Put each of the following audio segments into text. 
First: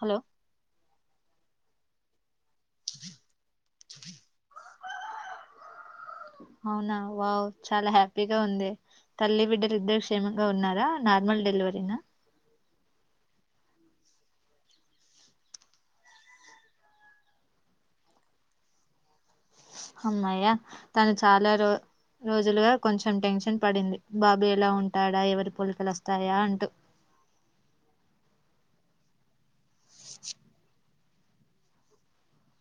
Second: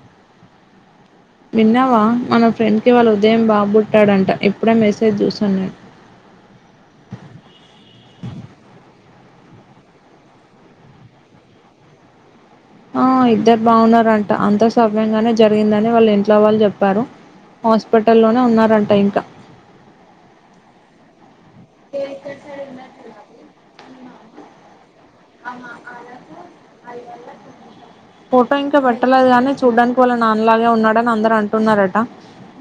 Hello విన్నావా మన friend కి ఇవాళ ఉదయం బాబుబుట్టాడంట అవునా వావ్ చాలా హ్యాపీగా ఉంది తల్లి బిడ్డలు ఇద్దరు క్షేమంగా ఉన్నారా నార్మల్ డెలివరీనా ఆ ఇద్దరు బాగున్నారంట అంత సమ్యంగానే జరిగిందని వాళ్ళు ఇంట్లో వాళ్ళు చెప్పారు హాస్పిటల్లోనే ఉన్నారంట ఇంకా హమ్మయ తను చాలా రో రోజులుగా కొంచెం టెన్షన్ పడింది బాబా ఎలా ఉం అమ అలా అ ఫోటో ఇంకా పెట్టలేదు గానీ చూడ్డానికి వాళ్ళ నాన్నలాగే ఉన్నాడని అందరుూ అంటున్నారట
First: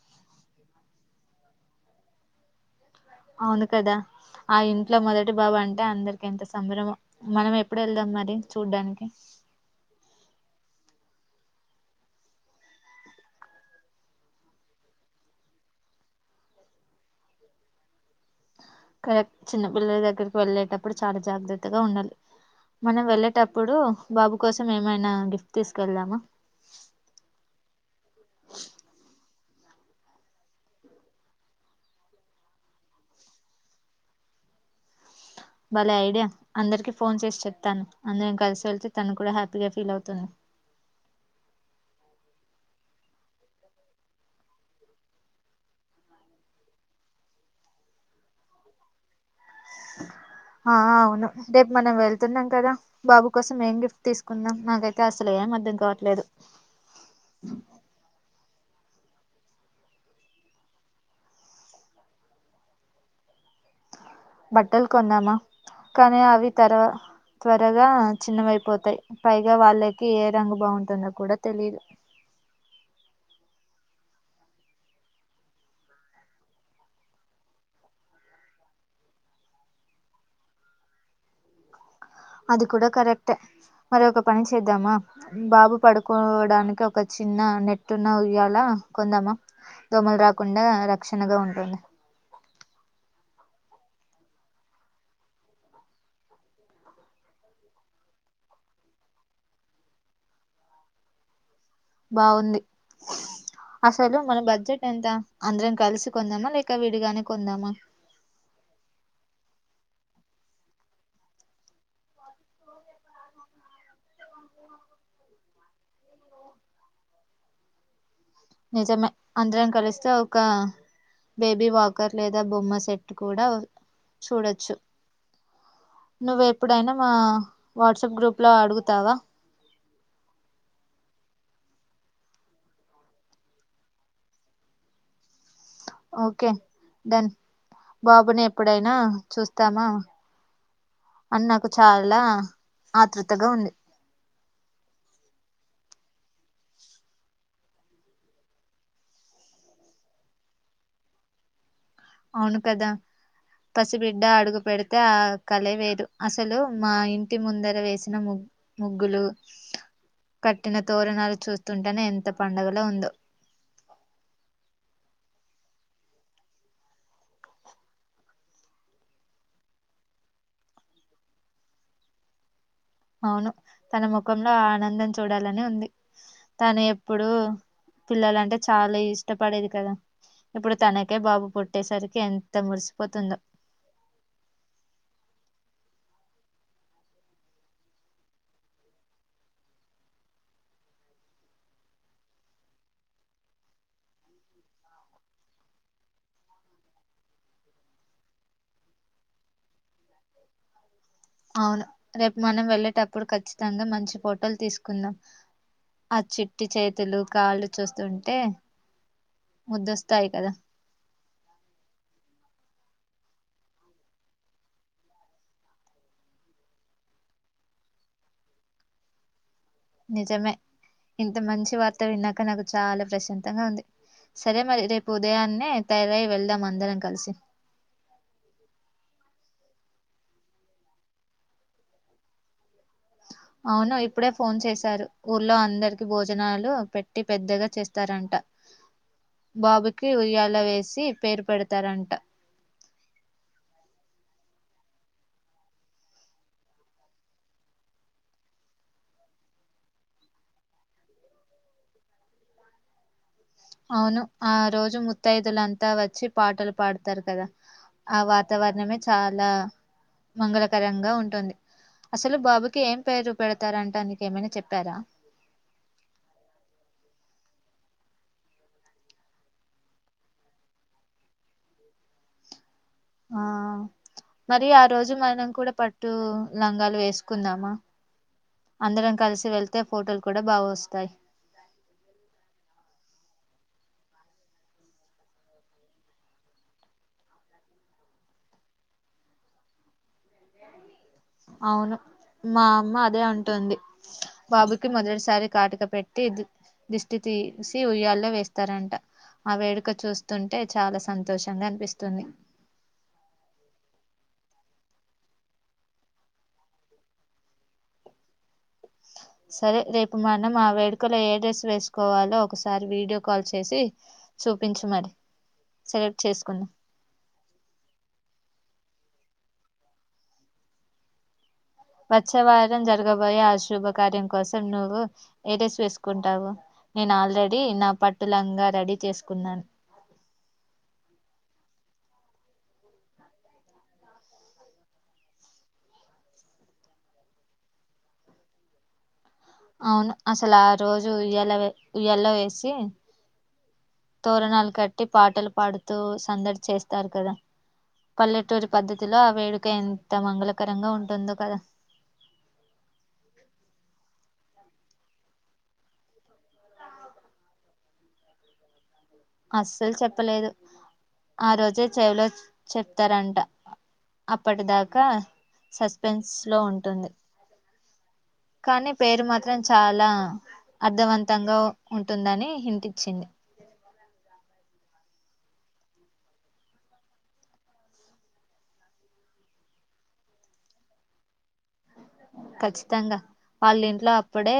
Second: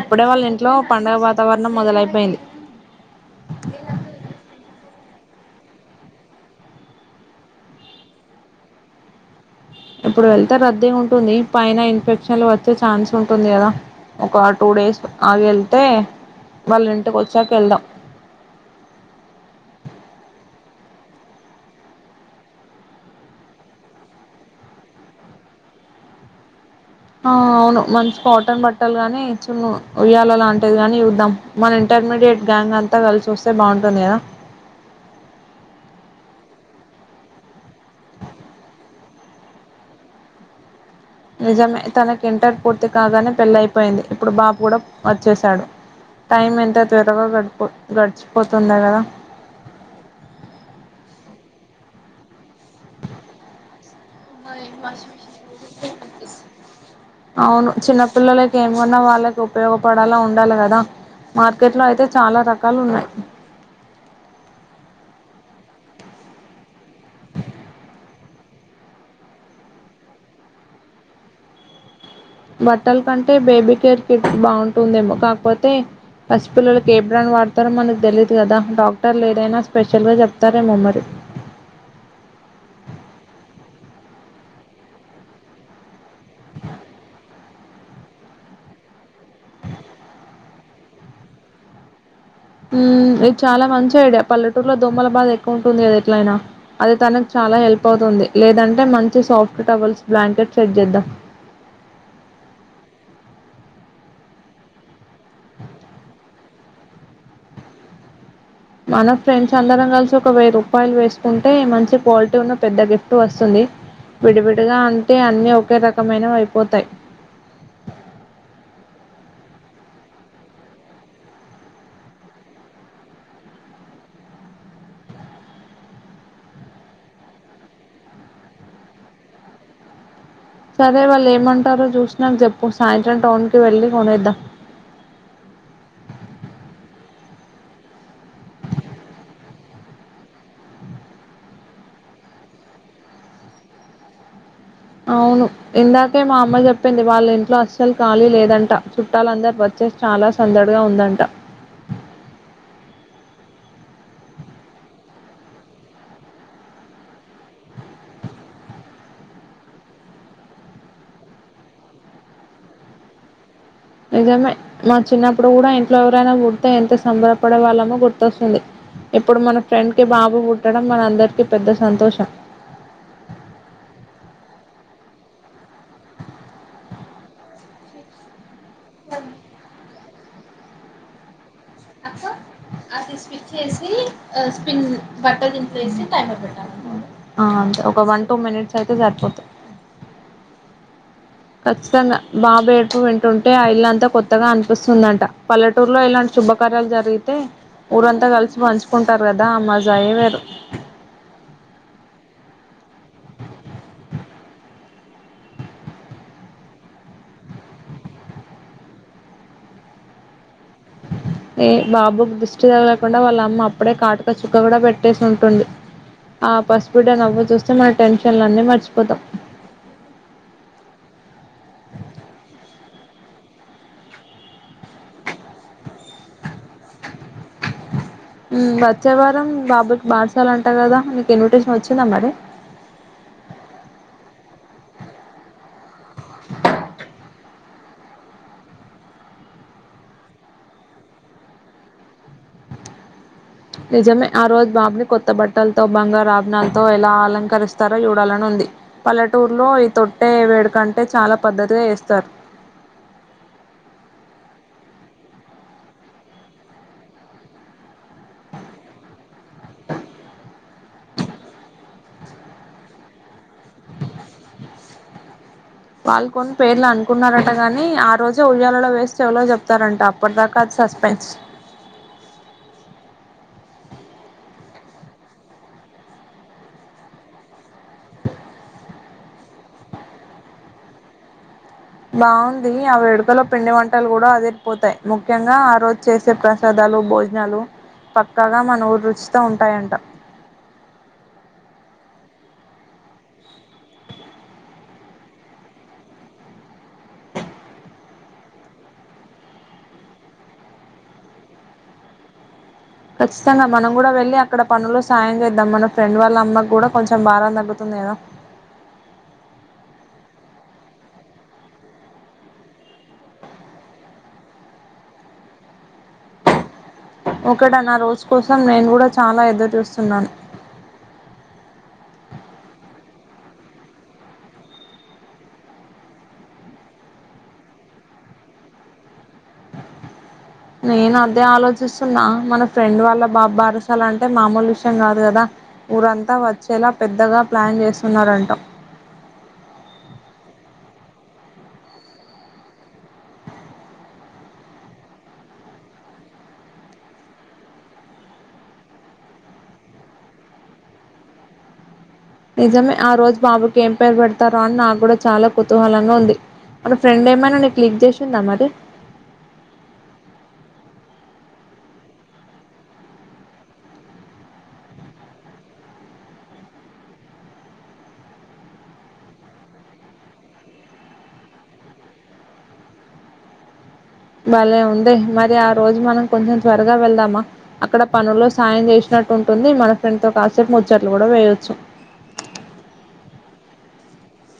అప్పుడే వాళ్ళ ఇంట్లో పండుగ వాతావరణం మొదలైపోయింది అవును కదా ఆ ఇ ఇట్లా మొదటి బాబు అంటే అందరికి ఎంత సంభరమో మనం ఎప్పుడు వెళ్దాం మరి చూడ్డానికి ఇప్పుడు వెళ్తే రద్దీ ఉంటుంది పైన ఇన్ఫెక్షన్లు వచ్చే ఛాన్స్ ఉంటుంది కదా ఒక టూ డేస్ ఆగి వెళ్తే వాళ్ళు ఇంటికి వచ్చాక వెళ్దాం అప్పుడు చాలా జాగ్రత్తగా ఉండాలి మనం వెళ్ళేటప్పుడు బాబు కోసం ఏమైనా గిఫ్ట్ తీసుకెళ్దామా ఆ అవును మంచి కాటన్ బట్టలు గాని చిన్న ఉయ్యాల అలాంటిది కానీ చూద్దాం మన ఇంటర్మీడియట్ గ్యాంగ్ అంతా కలిసి వస్తే బావుంటుంది కదా భలే ఐడియా అందరికి ఫోన్ చేసి చెప్తాను అందరం కలిసి వెళ్తే తను కూడా హ్యాపీగా ఫీల్ అవుతుంది నిజమే తనకి ఇంటర్ పూర్తి కాగానే పెళ్ళయిపోయింది ఇప్పుడు బాబు కూడా వచ్చసాడు టైం ఎంత త్వరగా గడిపో గడిచిపోతుందో కదా ఆ అవును రేపు మనం వెళ్తున్నాం కదా బాబు కోసం ఏం గిఫ్ట్ తీసుకుందాం నాకైతే అసలు ఏం అర్థం కావట్లేదు ఏం కొన్నా వాళ్ళకి ఉపయోగపడాల ఉండాలి కదా మార్కెట్ లో అయితే చాలా రకాలు ఉన్నాయి బట్టలు కొందామా కానీ అవి తర్వా త్వరగా చిన్నవైపోతాయి పైగా వాళ్ళకి ఏ రంగు బావుంటుందో కూడా తెలియదు బట్టల కంటే బేబీ కేర్ కిట్ బావుంటుందేమో కాకపోతే పసిపిల్లలకి ఏబ్రాండ్ వాడతారో మనకు తెలీయదు కదా డాక్టర్లు ఏదైనా స్పెషల్గా చెప్తారేమో మరి అది కూడా కరెక్టే మరి ఒక పని చేద్దామా బాబు పడుకోవడానికి ఒక చిన్న నెట్టున్న ఉయ్యాల కొందామా దోమలు రాకుండా రక్షణగా ఉంటుంది మ్... ఇది చాలా మంచి ఐడియా పల్లెటూరులో దోమలబాద ఎక్కువ ఉంటుంది గద ఎట్లయినా అది తనకు చాలా హెల్ప్ అవుతుంది లేదంటే మంచి సాఫ్ట్ టవల్స్ బ్లాంకెట్ సెట్ చేద్దాం బావుంది అసలు మన బడ్జెట్ ఎంత అందరం కలిసి కొందామా లేక విడిగానే కొందామా మన ఫ్రెండ్స్ అందరం కలిసి ఒక వెయ్యి రూపాయలు వేసుకుంటే మంచి క్వాలిటీ ఉన్న పెద్ద గిఫ్ట్ వస్తుంది విడివిడిగా అంటే అన్ని ఒకే రకమైనవి అయిపోతాయి నిజమే అందరం కలిస్తే ఒక బేబీ వాకర్ లేదా బొమ్మ సెట్ కూడా చూడొచ్చు నువ్వెప్పుడైనా మా వాట్సాప్ గ్రూప్ లో అడుగుతావా సరే వాళ్ళు ఏమంటారో చూసినక చెప్పు సాయంత్రం టౌన్ కి వెళ్ళి కొనేద్దాం ఓకే డన్ బాబుని ఎప్పుడైనా చూస్తామా అని నాకు చాలా ఆతృతగా ఉంది అవును ఇందాకే మా అమ్మ చెప్పింది వాళ్ళ ఇంట్లో అస్సలు ఖాళీ లేదంట చుట్టాలందరు వచ్చేసి చాలా సందడిగా ఉందంట అవును కదా పసిబిడ్డ అడుగు పెడితే ఆ కళ వేరు అసలు మా ఇంటి ముందర వేసిన ముగ్గు ముగ్గులు కట్టిన తోరణాలు చూస్తుంటేనే ఎంత పండగలా ఉందో నిజమే మా చిన్నప్పుడు కూడా ఇంట్లో ఎవరైనా పుడితే ఎంత సంబరపడే వాళ్ళమో గుర్తొస్తుంది ఇప్పుడు మన ఫ్రెండ్ కి బాబు పుట్టడం మన అందరికి పెద్ద సంతోషం అవును తన ముఖంలో ఆనందం చూడాలని ఉంది తను ఎప్పుడూ పిల్లలంటే చాలా ఇష్టపడేది కదా ఇప్పుడు తనకే బాబు పుట్ అ అది స్విచ్ చేసి స్పిన్ బట్ట తి అంతే ఒక వన్ టూ మినిట్స్ అయితే సరిపోతాయి ఖచ్చితంగా బాబేడుపు వింటుంటే ఆ ఇల్లంతా కొత్తగా అనిపిస్తుందంట పల్లెటూరులో ఇలాంటి శుభకార్యాలు జరిగితే ఊరంతా కలిసి పంచుకుంటారు కదా అ మ్మాజాయే వేరు అవును రేపు మనం వెళ్ళేటప్పుడు ఖచ్చితంగా మంచి ఫోటోలు తీసుకుందాం ఆ చిట్టి చేతులు కాళ్ళు చూస్తుంటే ముద్దొస్తాయి కదా బాబుకు దిష్టి తగలకుండా వాళ్ళ అమ్మ అప్పుడే కాటుక చుక్క కూడా పెట్టేసి ఉంటుంది ఆ పసిబిడ్డ నువ్వు చూస్తే మన టెన్షన్లన్ని మర్చిపోతాం నిజమే ఇంత మంచి వార్త విన్నాక నాకు చాలా ప్రశాంతంగా ఉంది సరే మరి రేపు ఉదయాన్నే తయారై వెళ్దాం అందరం కలిసి మ్ వచ్చే వారం బాబుకి బారశాల అంట కదా మీకు ఇన్విటేషన్ వచ్చిందా మరి అవును ఇప్పుడే ఫోన్ చేశారు ఊళ్లో అందరికి భోజనాలు పెట్టి పెద్దగా చేస్తారంట బాబుకి ఉయ్యాల వేసి పేరు పెడతారంట నిజమే ఆ రోజు బాబుని కొత్త బట్టలతో బంగారు ఆభరణాలతో ఎలా అలంకరిస్తారో చూడాలని ఉంది పల్లెటూరులో ఈ తొట్టే వేడుకంటే చాలా పద్ధతిగా వేస్తారు అవును ఆ రోజు ముత్తైదులంతా వచ్చి పాటలు పాడతారు కదా ఆ వాతావరణమే చాలా మంగళకరంగా ఉంటుంది అసలు బాబుకి ఏం పేరు పెడతారంటా నీకేమైనా చెప్పారా వాళ్ళు కొని పేర్లు అనుకున్నారంట గాని ఆ రోజే ఉయ్యాలలో వేసి చెవిలో చెప్తారంట అప్పటి దాకా అది సస్పెన్స్ ఆ మరి ఆ రోజు మనం కూడా పట్టు లంగాలు వేసుకుందామా అందరం కలిసి వెళ్తే ఫోటోలు కూడా బా వస్తాయి బావుందీ ఆ వేడుకలో పిండి వంటలు కూడా అదిరిపోతాయి ముఖ్యంగా ఆ రోజు చేసే ప్రసాదాలు భోజనాలు పక్కాగా మన ఊరు రుచితో ఉంటాయంట అవును మా అమ్మ అదే అంటుంది బాబుకి మొదటిసారి కాటక పెట్టి ద దిష్టి తీసి ఉయ్యాల్లో వేస్తారంట ఆ వేడుక చూస్తుంటే చాలా సంతోషంగా అనిపిస్తుంది ఖచ్చితంగా మనం కూడా వెళ్ళి అక్కడ పనుల్లొ సాయం చేద్దాం మన ఫ్రెండ్ వాళ్ళ అమ్మకు కూడా కొంచెం బారం తగ్గుతుంది కదా సరే రేపు మనం ఆ వేడుకలో ఏ డ్రెస్ వేసుకోవాలో ఒకసారి వీడియో కాల్ చేసి చూపించు మరి సెలెక్ట్ చేసుకుందాం ఒకే డన్ ఆ రోజు కోసం నేను కూడా చాలా ఎదురు చూస్తున్నాను వచ్చె వారం జరగబోయే ఆ శుభ కార్యం కోసం నువ్వు ఏడ్రెస్ వేసుకుంటావు నేను ఆల్రెడీ నా పట్టులంగా రెడీ చేసుకున్నాను నేను అదే ఆలోచిస్తున్నా మన ఫ్రెండ్ వాళ్ళ బాబ్ బారసాల అంటే మామూలు విషయం కాదు కదా ఊరంతా వచ్చేలా పెద్దగా ప్లాన్ చేస్తున్నారంట అవును అసలు ఆ రోజు ఉయ్యాల ఉయ్యల్లొ వేసి తోరణాలు కట్టి పాటలు పాడుతూ సందడి చేస్తారు కదా పల్లెటూరి పద్ధతిలో ఆ వేడుక ఎంత మంగళకరంగా ఉంటుందో కదా నిజమే ఆ రోజు బాబుకి ఏం పేరు పెడతారో అని నాకు కూడా చాలా కుతూహలంగా ఉంది మన ఫ్రెండ్ ఏమైనా నీకు లీక్ చేసిందా మరి అస్సల్ చెప్పలేదు. ఆ రోజే చెవిలో చెప్తరంట అప్పటిదాకా సస్పెన్స్ లో ఉంటుంది. కానీ పేరు మాత్రం చాలా అర్థవంతంగా ఉంటుందని హింటిచ్చింది. భలే ఉందే మరి ఆ రోజు మనం కొంచెం త్వరగా వెళ్దామా, అక్కడ పనుల్లో సాయం చేసినట్టు ఉంటుంది, మన ఫ్రెండ్తో కాసేపు ముచ్చట్లు కూడా వెయోచ్చు. ఖచ్చితంగా వాళ్ళ ఇంట్లో అప్పుడే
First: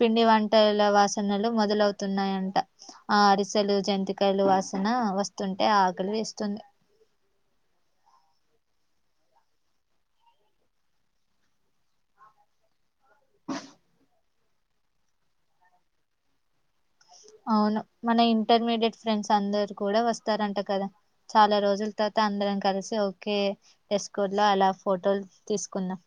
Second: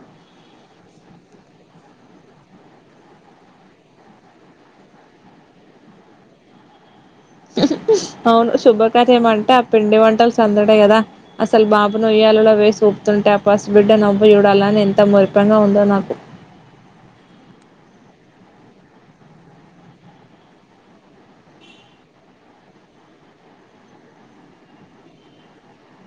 పిండి వంటల వాసనలు మొదలవుతున్నాయంట. ఆ అరిసెలు జంతికాయలు వాసన వస్తుంటే, ఆ ఆకలి వేస్తుంది. అవును శుభకార్యమంటే ఆ పిండి వంటలు సందడే కదా! అసలు బాబును ఉయ్యాలలో వేసి ఊపుతుంటే, ఆ పసు బిడ్డ నవ్వు చూడాలని ఎంత మురిపంగా ఉందో నాకు. అవును మన ఇంటర్మీడియట్ ఫ్రెండ్స్ అందరు కూడా వస్తారంట కదా. చాలా రోజుల తర్వాత అందరం కలిసి ఓకేె డ్రెస్ కోడ్లో అలా ఫోటోలు తీసుకుందం.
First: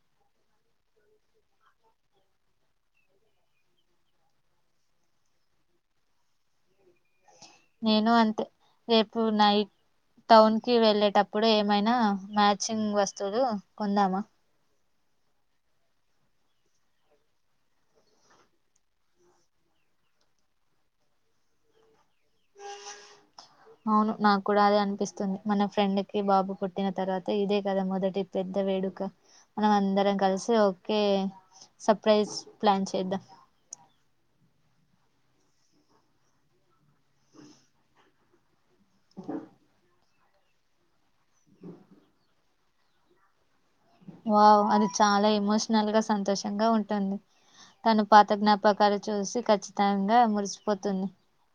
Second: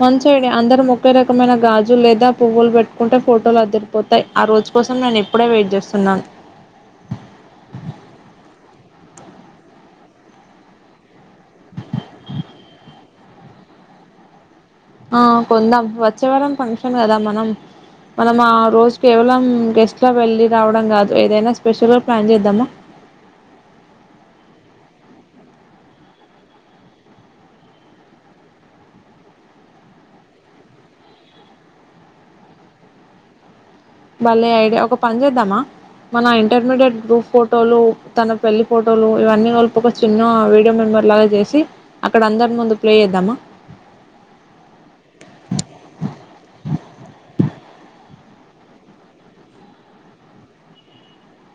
మంచి ఐడియా అందరం ఒకే రకమైన గాజులు లేదా పువ్వులు పెట్టుకుంటే ఫోటోలు అదిరిపోతాయి. ఆ రోజు కోసం నేను ఇప్పుడే వెయిట్ చేస్తున్నాను. నేను అంతే రేపు నైట్ టౌన్ కి వెళ్ళేటప్పుడు ఏమైనా మ్యాచింగ్ వస్తువులు కొందామా? ఆ కొందాం వచ్చేవారం ఫంక్షన్ కదా మనం, మనం ఆ రోజు కేవలం గెస్ట్ లా వెళ్ళి రావడం గాదు ఏదైనా స్పెషల్గా అవును నాకు కూడా అదే అనిపిస్తుం ది మన ఫ్రెండ్ కి బాబు పుట్టిన తర్వాత ఇదే కదా మొదటి పెద్ద వేడుక. మనం అందరం కలిసి ఓకే సర్ప్రైజ్ ప్లాన్ చేద్దాం. బలే ఐడియా. ఒక పని చేద్దామా మన ఇంటర్మడియట్ గ్రూప్ ఫోటోలు తన పెళ్లి ఫోటోలు ఇవన్నీ కల్పి ఒక చిన్న వీడియో మెమొరీ లాగా చేసి, అక్కడ అందరి ముందు ప్లే చేద్దామా వావ్ అది చాలా ఎమోషనల్ గా సంతోషంగా ఉంటుంది. తను పాత జ్ఞాపకాలు చూసి ఖచ్చితంగా మురిసిపోతుంది.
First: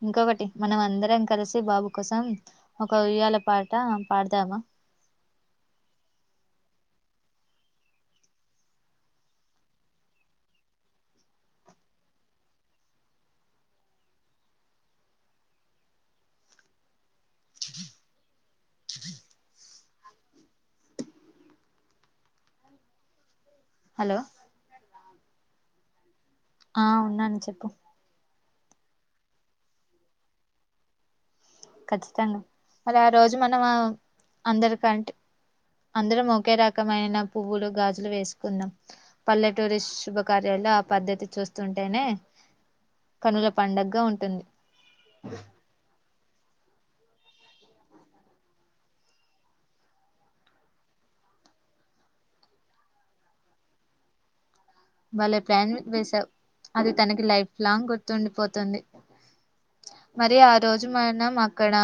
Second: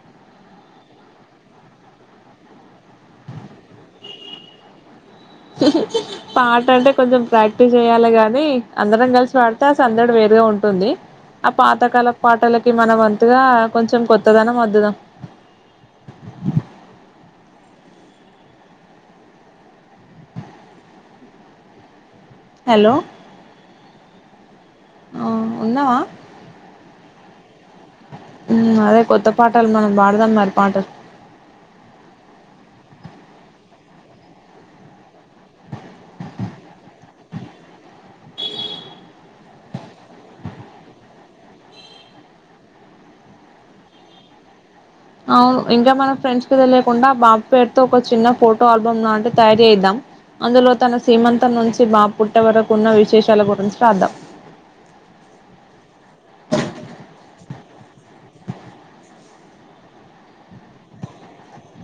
ఇంకొకటి మనం అందరం కలిసి బాబు కోసం ఒక ఇయ్యాల పాట పాడదామా? పాట అంటే కొంచెం ప్రాక్టీస్ చేయాలే గానీ, అందరం కలిసి పాడితే అసందడి వేరే ఉంటుంది. ఆ పాతకాల పాటలకి మన వంతుగా కొంచెం కొత్తదనం అద్దుదం. హలో హలో ఆ ఉన్నవా? ఆ ఉన్నాను చెప్పు. మ్ అదే కొత్త పాటలు మనం పాడుదాం మరి పాటలు. ఖచ్చితంగా మరి ఆ రోజు మనం అందరికంటే అందరం ఒకే రకమైన పువ్వులు, గాజులు వేసుకుందాం. పల్లెటూరిస్ శుభకార్యాల్లో ఆ పద్ధతి చూస్తుంటేనే కనుల పండగ్గా ఉంటుంది. అవును ఇంకా మనం ఫ్రెండ్స్ కి తెలియకుండా బాబు పేరుతో ఒక చిన్న ఫోటో ఆల్బమ్ లాంటిది తయారూ చేయిద్దం. అందులో తన సీమంతం నుంచి బాబు పుట్టే వరకు ఉన్న విశేషాల గురించి రాద్దాం. బలే ప్లాన్ వేసావు. అది తనకి లైఫ్ లాంగ్ గుర్తుండిపోతుంది. మరి ఆ రోజు మనం అక్కడా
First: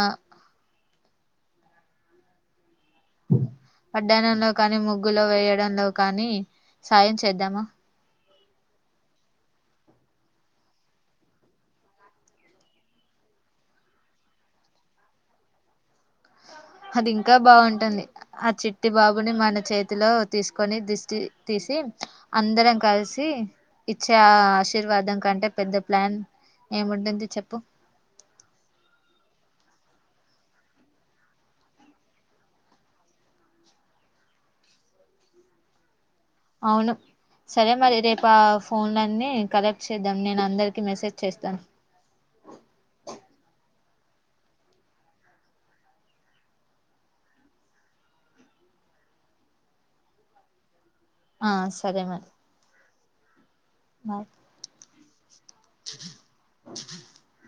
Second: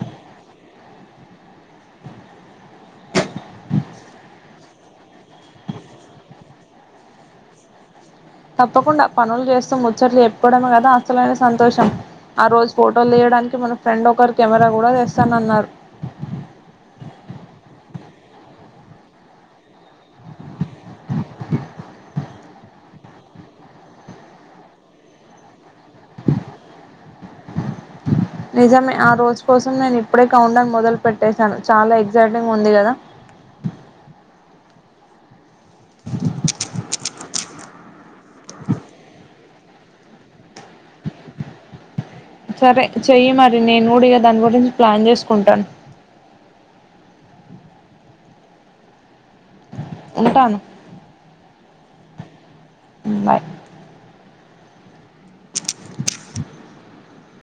వడ్డానంలో కానీ, ముగ్గులు వేయ్యడంలో కానీ, సాయం చేద్దామా! తప్పకుండా పనులు చేస్తు ముచ్చట్లు చెప్పుకోవడమే కదా అసలైన సంతోషం. ఆ రోజు ఫోటోలు తియడానికి మన ఫ్రెండ్ ఒకరు కెమెరా కూడా తెస్తానన్నారు. అది ఇంకా బాగుంటుంది ఆ చిట్టి బాబుని మన చే తిలో తీసుకొని దిష్టి తీసి, అందరం కలిసి ఇచ్చే ఆశీర్వాదం కంటే పెద్ద ప్లాన్ ఏముంటుంది. చెప్పు. నిజమే ఆ రోజు కోసం నేను ఇప్పుడే కౌంట్ డౌన్ మొదలు పెట్టేశాను, చాలా ఎక్సైటింగ్ ఉంది కదా. అ [unintelligible] అవును సరే మరి రేపు ఆ ఫోన్ లన్ని కలెక్ట్ చేద్దాం, నేను అందరికీ మెసేజ్ చేస్తాను. సరే చెయ్యి మరి నేను కూడ ఇగా దాని గురించి ప్లాన్ చేసుకుంటను. ఉంటాను. ఆ సరే మరి. మ్ బాయ్ బాయ్ [inaudible]